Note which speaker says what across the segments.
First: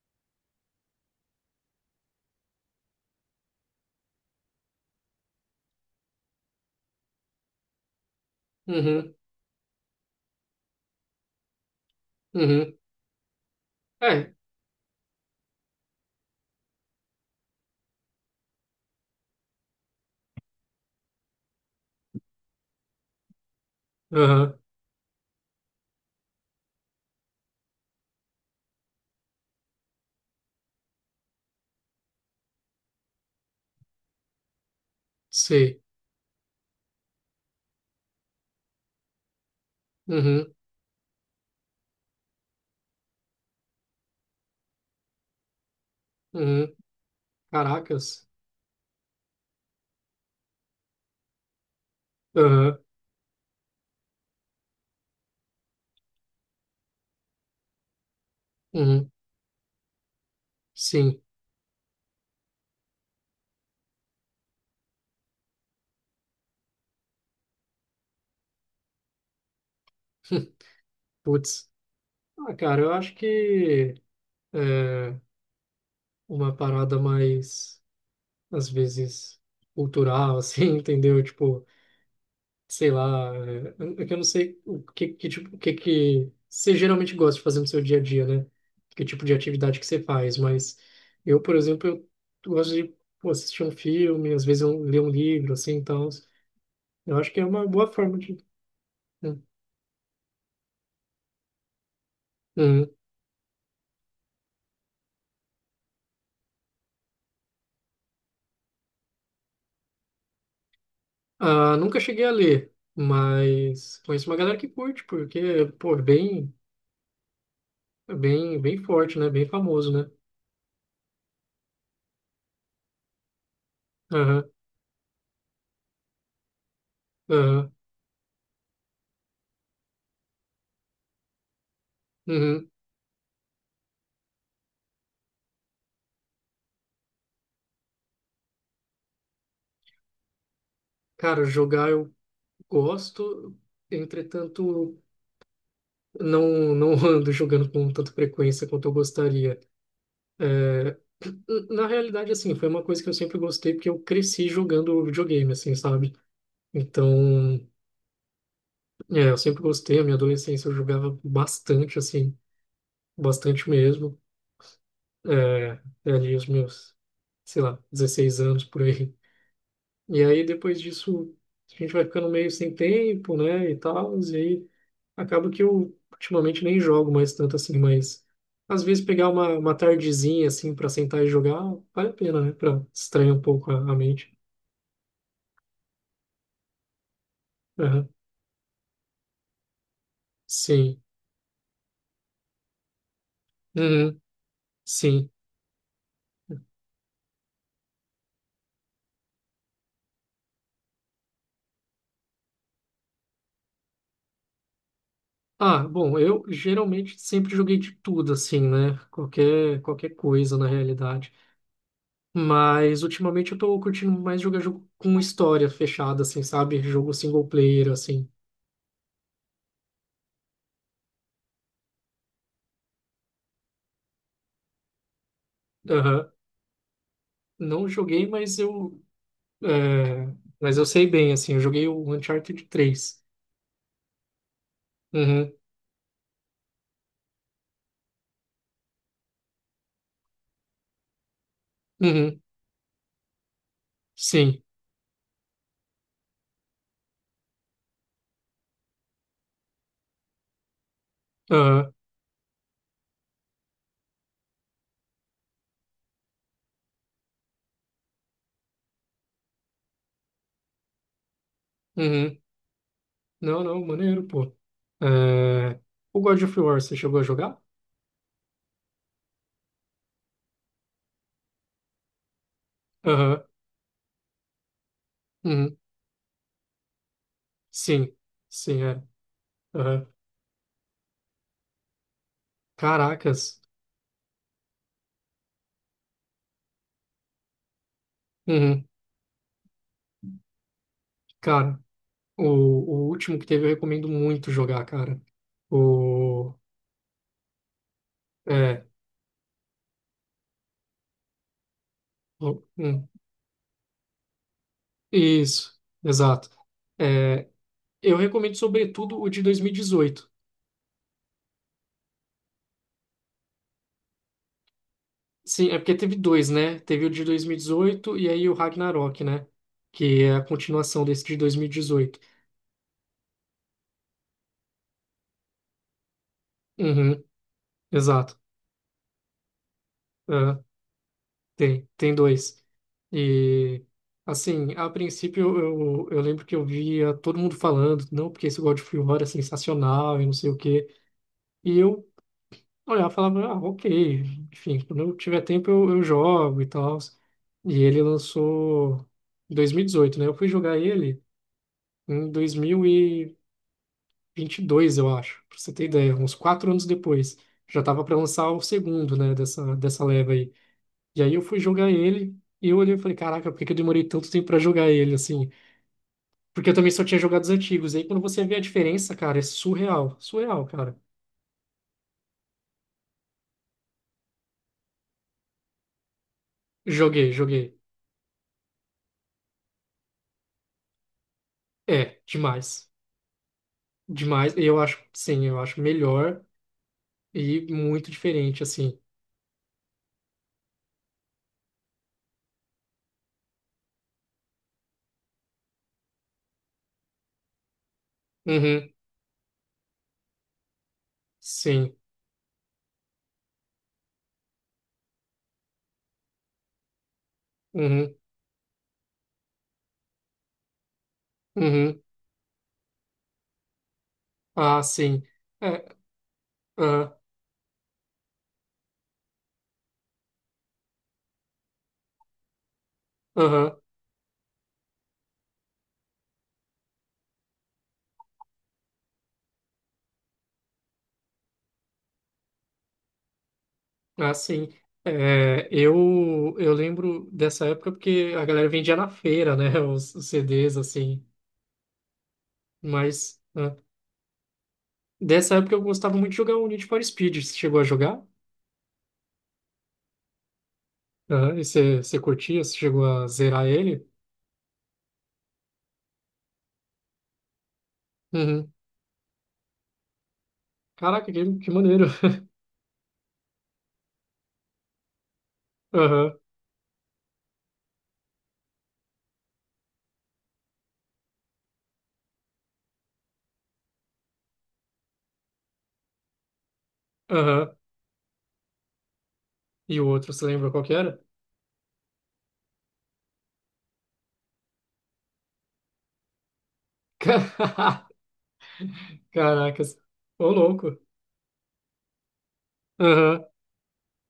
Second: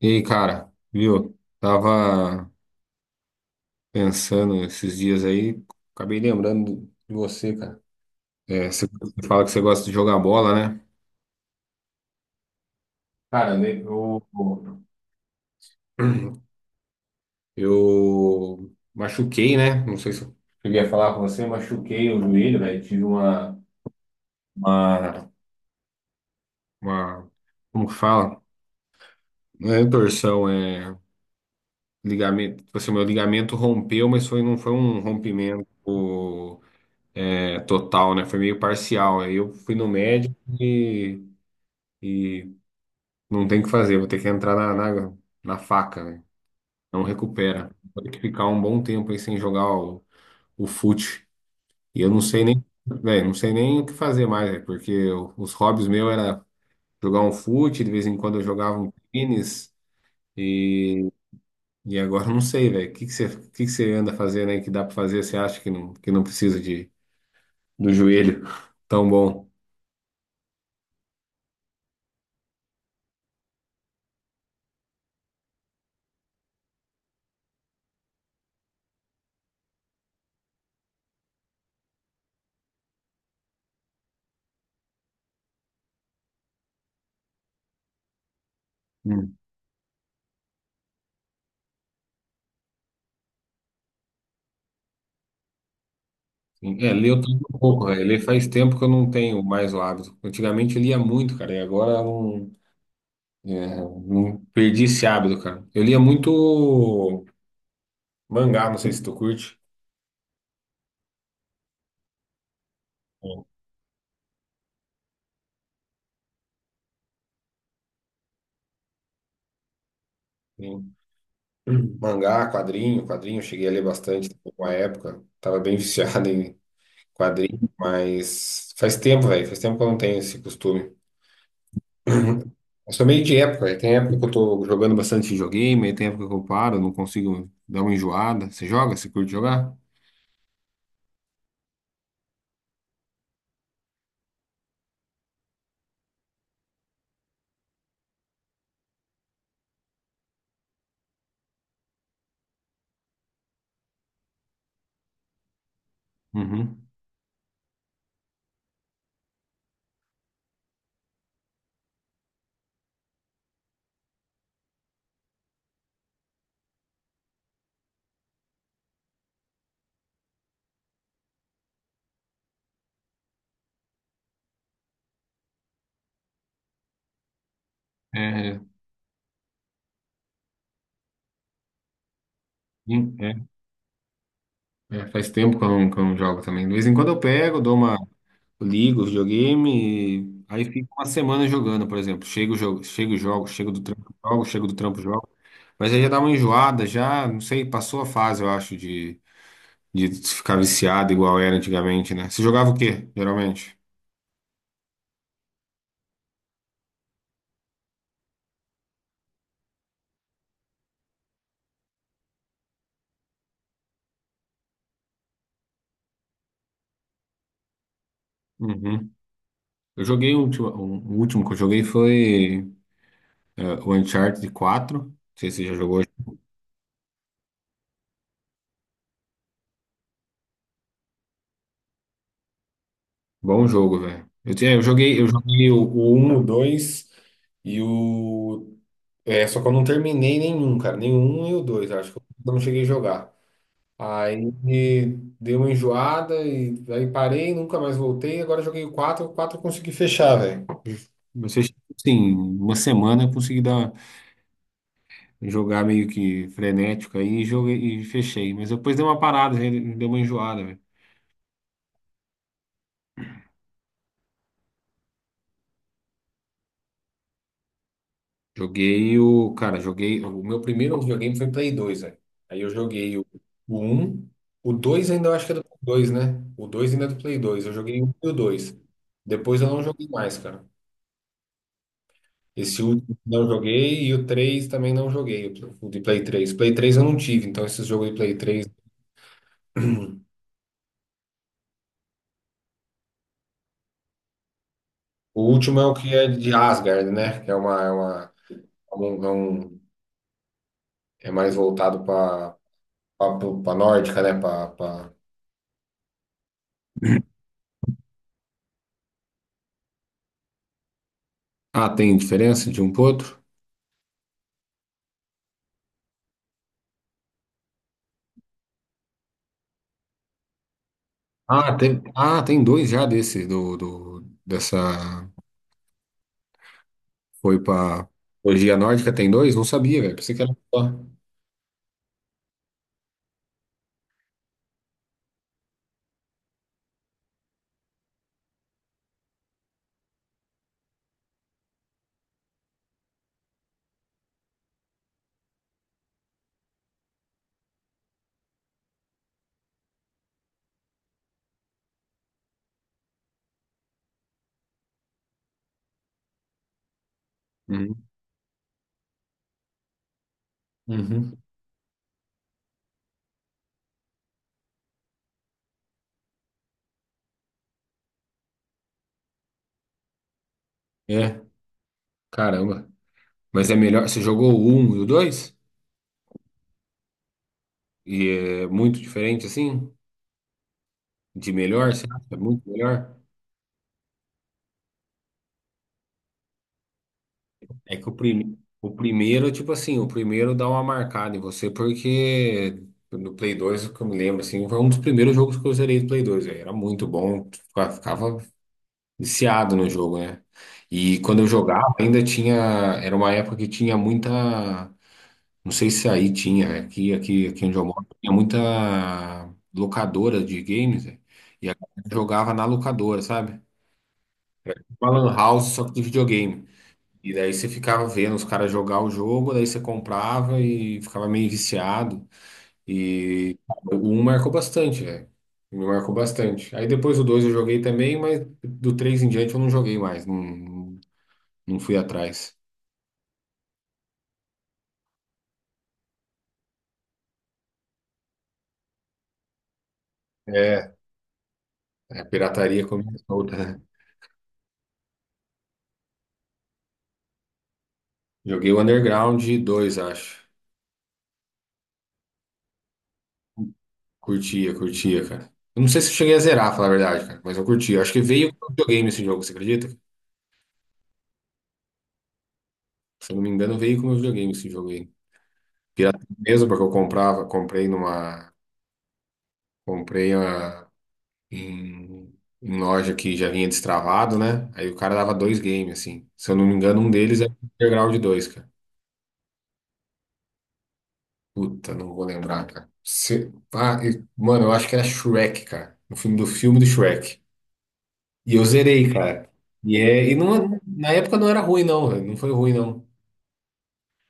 Speaker 1: E aí, cara, viu? Tava pensando esses dias aí, acabei lembrando de você, cara. É, você
Speaker 2: Uhum,
Speaker 1: você fala que você gosta de jogar bola, né?
Speaker 2: uhum.
Speaker 1: Cara, né,
Speaker 2: É,
Speaker 1: eu machuquei, né? Não sei se eu cheguei a falar com você, machuquei o joelho, velho. Tive
Speaker 2: aham,
Speaker 1: uma, uma, como que fala? Não é torção, é ligamento. Tipo assim, meu ligamento rompeu, mas foi, não foi um rompimento.
Speaker 2: sei.
Speaker 1: É total, né? Foi meio parcial. Aí eu fui no médico
Speaker 2: Uhum,
Speaker 1: e, e não tem o que fazer, vou ter que entrar na faca, né?
Speaker 2: uhum.
Speaker 1: Não recupera. Vou ter que
Speaker 2: Caracas.
Speaker 1: ficar um bom tempo aí sem jogar o fute. E eu não sei nem,
Speaker 2: Aham,
Speaker 1: velho, não sei nem o que fazer mais, né? Porque os hobbies meus era jogar um fute, de vez em quando eu jogava um
Speaker 2: uhum,
Speaker 1: tênis e,
Speaker 2: sim.
Speaker 1: e agora eu não sei, velho. O que que você anda fazendo aí que dá pra fazer? Você acha que não precisa do joelho tão bom?
Speaker 2: Putz. Ah, cara, eu acho que é uma parada mais, às vezes, cultural, assim, entendeu? Tipo, sei lá, é que eu não sei o que, que tipo, o que que você geralmente gosta de fazer no seu dia a dia, né? Que tipo de atividade que você faz, mas eu, por exemplo, eu gosto de pô, assistir um filme, às vezes eu leio um livro, assim, então
Speaker 1: É, ler
Speaker 2: eu
Speaker 1: eu
Speaker 2: acho
Speaker 1: tô
Speaker 2: que
Speaker 1: um
Speaker 2: é uma
Speaker 1: pouco,
Speaker 2: boa
Speaker 1: velho.
Speaker 2: forma
Speaker 1: Ler
Speaker 2: de.
Speaker 1: faz tempo que eu não tenho mais o hábito. Antigamente eu lia muito, cara, e agora eu
Speaker 2: Uhum.
Speaker 1: não, é, não perdi esse hábito, cara. Eu lia muito mangá, não sei se tu curte.
Speaker 2: Ah, nunca cheguei a ler, mas conheço uma galera que curte, porque, pô, é bem, bem forte, né? Bem famoso, né?
Speaker 1: Sim. Mangá, quadrinho, quadrinho, eu cheguei a ler bastante
Speaker 2: Aham,
Speaker 1: uma época. Tava bem viciado em quadrinho,
Speaker 2: aham,
Speaker 1: mas faz tempo, velho. Faz tempo que eu não tenho esse costume.
Speaker 2: uhum.
Speaker 1: Eu sou meio de época, velho. Tem época que eu tô jogando bastante videogame, aí tem época que eu paro, não consigo dar uma enjoada. Você joga? Você curte jogar?
Speaker 2: Cara, jogar eu gosto, entretanto, não ando jogando com tanta frequência quanto eu gostaria. É, na realidade, assim, foi uma coisa que eu sempre gostei, porque eu cresci jogando videogame, assim, sabe?
Speaker 1: Uhum.
Speaker 2: Então, é, eu sempre gostei, a minha adolescência eu jogava bastante, assim. Bastante mesmo. É ali os meus, sei lá, 16 anos por aí. E aí depois disso a gente vai ficando meio sem tempo, né, e tal, e aí acaba que eu ultimamente nem jogo mais tanto assim, mas
Speaker 1: É,
Speaker 2: às vezes pegar uma tardezinha assim para sentar e jogar vale a pena, né, para
Speaker 1: sim,
Speaker 2: distrair um pouco a mente.
Speaker 1: faz tempo que eu não jogo também. De vez em quando eu pego, dou uma,
Speaker 2: Aham.
Speaker 1: ligo o videogame, aí fico
Speaker 2: Sim.
Speaker 1: uma semana jogando, por exemplo. Chego, jogo, chego, jogo, chego do trampo,
Speaker 2: Uhum.
Speaker 1: jogo, chego do trampo, jogo.
Speaker 2: Sim.
Speaker 1: Mas aí já dá uma enjoada, já, não sei, passou a fase, eu acho, de ficar viciado igual era antigamente, né? Você jogava o quê, geralmente?
Speaker 2: Ah, bom, eu geralmente sempre joguei de tudo assim, né? Qualquer coisa na realidade. Mas ultimamente eu tô curtindo mais jogar jogo com história fechada, assim, sabe? Jogo single player, assim.
Speaker 1: Uhum. Eu joguei o último que eu joguei foi o Uncharted 4. Não sei se você já jogou.
Speaker 2: Aham. Não joguei, mas eu. é, Mas eu sei bem, assim. Eu joguei o Uncharted 3.
Speaker 1: Bom jogo, velho. Eu, tinha- eu joguei, eu
Speaker 2: Uhum.
Speaker 1: joguei o 1, o 2 e o. É, só que eu não terminei nenhum, cara. Nenhum e o 2 acho que eu
Speaker 2: Uhum.
Speaker 1: não cheguei a jogar. Aí
Speaker 2: Sim.
Speaker 1: dei uma enjoada e aí parei, nunca mais voltei. Agora joguei o 4 eu consegui fechar, velho. Eu fechei,
Speaker 2: Aham.
Speaker 1: sim, uma semana eu consegui dar, jogar meio que frenético aí e joguei e fechei. Mas depois deu uma parada, né? Deu uma enjoada, velho.
Speaker 2: Uhum. Não, não, maneiro, pô. É, o God of War, você chegou a jogar?
Speaker 1: Joguei o. Cara, joguei. O meu primeiro videogame foi Play 2, velho. Aí eu joguei o,
Speaker 2: Aham.
Speaker 1: o 1. O 2 ainda eu acho que é do
Speaker 2: Uhum.
Speaker 1: Play 2, né? O 2 ainda é do Play 2. Eu joguei o
Speaker 2: Sim.
Speaker 1: 1 e o 2.
Speaker 2: Sim, é.
Speaker 1: Depois eu não
Speaker 2: Aham.
Speaker 1: joguei mais, cara. Esse último não
Speaker 2: Caracas.
Speaker 1: joguei e o 3 também não joguei, o de Play 3, Play 3 eu não tive, então esses jogos de Play 3.
Speaker 2: Uhum. Cara, o último que teve eu recomendo muito jogar, cara.
Speaker 1: O último é o que é de
Speaker 2: O
Speaker 1: Asgard, né? Que é uma.
Speaker 2: É,
Speaker 1: É um, é um- É mais voltado para
Speaker 2: o- hum,
Speaker 1: para nórdica, né? Para.
Speaker 2: isso, exato. É, eu recomendo sobretudo o de 2018.
Speaker 1: Ah, tem diferença de um pro outro?
Speaker 2: Sim, é porque teve dois, né? Teve o de 2018 e aí o Ragnarok, né? Que é a continuação desse de
Speaker 1: Ah, tem,
Speaker 2: 2018.
Speaker 1: tem dois já desse, dessa,
Speaker 2: Uhum,
Speaker 1: foi pra
Speaker 2: exato.
Speaker 1: mitologia nórdica, tem dois? Não sabia, velho, pensei que era
Speaker 2: É,
Speaker 1: só.
Speaker 2: tem dois. E, assim, a princípio eu lembro que eu via todo mundo falando, não, porque esse God of War é sensacional e não sei o quê. E eu olhar e falava, ah, ok, enfim, quando eu tiver tempo eu jogo e tal. E ele lançou em 2018, né? Eu fui jogar ele em dois mil e vinte e dois, eu acho, pra você ter ideia, uns 4 anos depois. Já
Speaker 1: Uhum.
Speaker 2: tava para lançar o segundo, né, dessa leva aí. E aí
Speaker 1: Uhum.
Speaker 2: eu fui jogar ele e eu olhei e falei, caraca, por que que eu demorei tanto tempo para jogar ele, assim? Porque eu também só tinha jogado os antigos. Aí quando você vê a diferença, cara, é surreal, surreal, cara.
Speaker 1: É, caramba. Mas é melhor, você jogou o um e o dois?
Speaker 2: Joguei, joguei.
Speaker 1: E é muito diferente, assim? De melhor, você
Speaker 2: É,
Speaker 1: acha? É muito
Speaker 2: demais.
Speaker 1: melhor?
Speaker 2: Demais, eu acho, sim, eu acho melhor e
Speaker 1: É que
Speaker 2: muito diferente,
Speaker 1: o
Speaker 2: assim.
Speaker 1: primeiro, tipo assim, o primeiro dá uma marcada em você, porque no Play 2 o que eu me lembro, assim, foi um dos primeiros jogos que eu zerei do Play 2, velho, era muito bom, ficava
Speaker 2: Uhum,
Speaker 1: viciado no jogo, né? E quando eu jogava,
Speaker 2: sim,
Speaker 1: ainda tinha. Era uma época que tinha muita. Não sei se aí tinha, né? Aqui onde eu moro,
Speaker 2: uhum,
Speaker 1: tinha muita locadora de games, né? E a
Speaker 2: uhum,
Speaker 1: galera jogava na locadora, sabe?
Speaker 2: ah,
Speaker 1: Uma
Speaker 2: sim,
Speaker 1: lan house, só
Speaker 2: é,
Speaker 1: que de videogame.
Speaker 2: ah,
Speaker 1: E daí você ficava vendo os caras jogar o jogo, daí você comprava e ficava meio viciado. E
Speaker 2: aham,
Speaker 1: o um marcou bastante, velho. Me marcou bastante. Aí depois o dois eu joguei também, mas do três em diante eu não joguei mais. Não, não fui atrás.
Speaker 2: ah, sim. É, eu lembro dessa época porque a galera vendia na feira, né, os CDs,
Speaker 1: É,
Speaker 2: assim,
Speaker 1: a pirataria começou
Speaker 2: mas
Speaker 1: solta, né?
Speaker 2: dessa época eu gostava muito de jogar o Need for Speed, você chegou a jogar?
Speaker 1: Joguei o Underground dois, acho.
Speaker 2: Ah, e você curtia, você chegou a zerar ele?
Speaker 1: Curtia, curtia, cara. Eu não sei se eu cheguei a zerar, falar a verdade, cara, mas eu curtia. Acho que veio com o
Speaker 2: Uhum.
Speaker 1: videogame esse jogo, você acredita?
Speaker 2: Caraca, que maneiro.
Speaker 1: Se eu não me engano, veio com o videogame esse jogo aí. Pirata
Speaker 2: Aham,
Speaker 1: mesmo, porque eu comprava, comprei numa. Comprei uma, em, em loja que já vinha destravado, né? Aí o cara dava dois games, assim. Se eu não me engano, um deles é o
Speaker 2: aham.
Speaker 1: Underground dois, cara.
Speaker 2: E o outro, você lembra qual que era?
Speaker 1: Puta, não vou lembrar, cara. Ah, mano, eu acho que era Shrek, cara. No filme, do filme do Shrek.
Speaker 2: Ca-
Speaker 1: E eu zerei, cara. E,
Speaker 2: Caracas.
Speaker 1: é, e
Speaker 2: Ô,
Speaker 1: não,
Speaker 2: louco.
Speaker 1: na época não era ruim, não, velho. Não foi ruim, não.
Speaker 2: Aham.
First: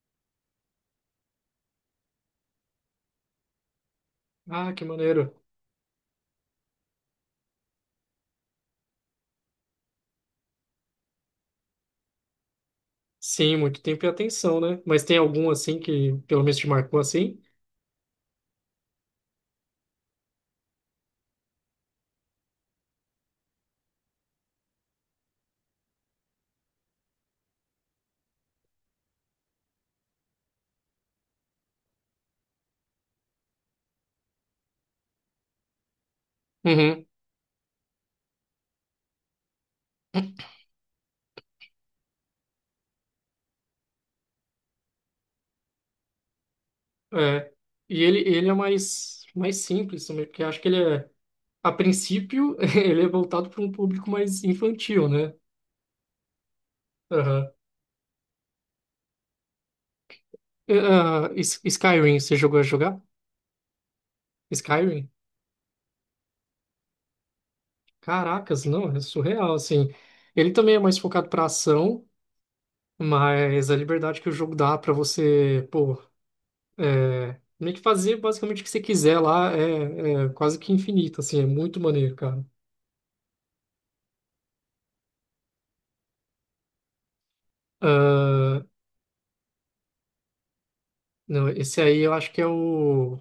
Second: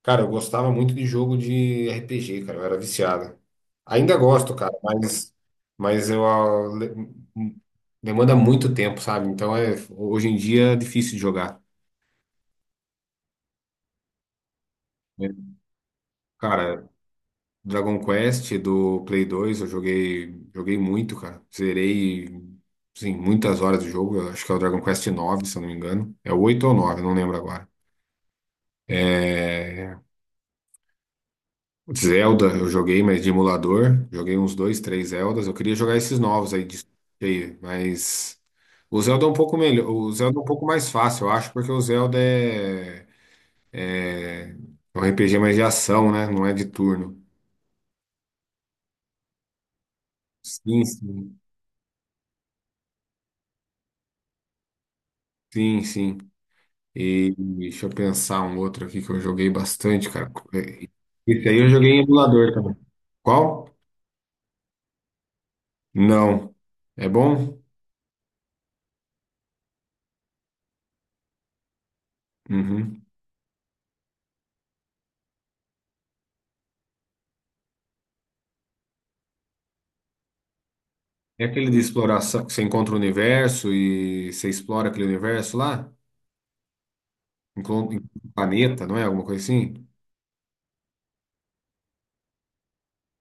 Speaker 1: Cara, eu gostava muito de jogo de RPG, cara. Eu era viciado. Ainda gosto, cara,
Speaker 2: Ah, que
Speaker 1: mas,
Speaker 2: maneiro.
Speaker 1: mas hum, demanda muito tempo, sabe? Então é, hoje em dia é difícil de jogar,
Speaker 2: Sim, muito tempo e atenção, né? Mas tem
Speaker 1: né?
Speaker 2: algum assim que pelo menos te
Speaker 1: Cara,
Speaker 2: marcou assim?
Speaker 1: Dragon Quest do Play 2, eu joguei, joguei muito, cara. Zerei, sim, muitas horas de jogo. Eu acho que é o Dragon Quest 9, se eu não me engano. É o 8 ou 9, não lembro agora. Zelda eu joguei, mas de emulador. Joguei uns dois, três Zeldas. Eu queria jogar esses novos aí de
Speaker 2: Uhum.
Speaker 1: cheio, mas o Zelda é um pouco melhor, o Zelda é um pouco mais fácil, eu acho, porque o Zelda é um RPG mais de ação, né? Não é de turno.
Speaker 2: É. E ele é mais simples também, porque eu acho que ele
Speaker 1: Sim,
Speaker 2: é,
Speaker 1: sim.
Speaker 2: a princípio, ele é voltado para um público mais infantil, né?
Speaker 1: Sim, sim. E
Speaker 2: Aham.
Speaker 1: deixa eu pensar um outro aqui que eu joguei bastante, cara.
Speaker 2: E,
Speaker 1: É. Esse aí eu joguei em
Speaker 2: Skyrim, você
Speaker 1: emulador
Speaker 2: jogou a
Speaker 1: também.
Speaker 2: jogar?
Speaker 1: Qual?
Speaker 2: Skyrim?
Speaker 1: Não. É bom?
Speaker 2: Caracas, não, é surreal, assim. Ele também é mais focado para ação,
Speaker 1: Uhum.
Speaker 2: mas a liberdade que o jogo dá para você, pô. É, meio que fazer basicamente o que você quiser lá é quase que infinito, assim,
Speaker 1: É
Speaker 2: é
Speaker 1: aquele de
Speaker 2: muito maneiro, cara.
Speaker 1: exploração que você encontra o universo e você explora aquele universo lá? Encontra um
Speaker 2: Ah,
Speaker 1: planeta, não é? Alguma coisa assim?
Speaker 2: não, esse aí eu acho que é o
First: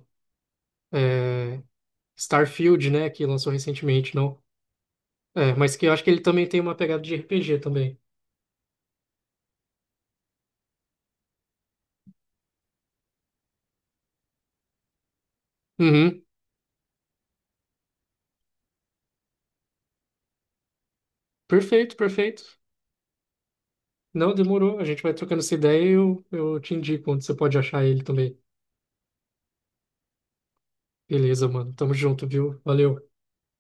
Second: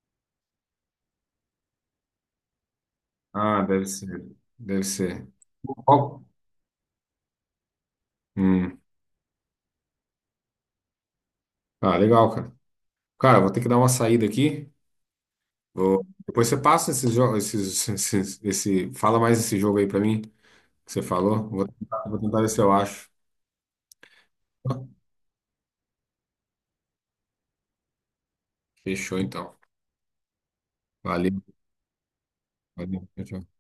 Speaker 2: é, Starfield, né, que lançou
Speaker 1: Ah, deve
Speaker 2: recentemente,
Speaker 1: ser.
Speaker 2: não?
Speaker 1: Deve ser.
Speaker 2: É, mas que eu acho que ele
Speaker 1: Qual?
Speaker 2: também tem uma pegada de RPG também.
Speaker 1: Hum. Ah, legal, cara. Cara, vou ter que dar uma saída aqui. Vou.
Speaker 2: Uhum,
Speaker 1: Depois você passa esses jogos, esses, esse, fala mais esse jogo aí pra mim que você falou.
Speaker 2: perfeito,
Speaker 1: Vou tentar
Speaker 2: perfeito.
Speaker 1: ver se eu acho.
Speaker 2: Não, demorou, a gente vai trocando essa ideia e eu te indico onde você pode achar ele também.
Speaker 1: Fechou, então. Valeu.
Speaker 2: Beleza, mano, tamo junto, viu?
Speaker 1: Valeu.
Speaker 2: Valeu.
Speaker 1: Tchau, tchau.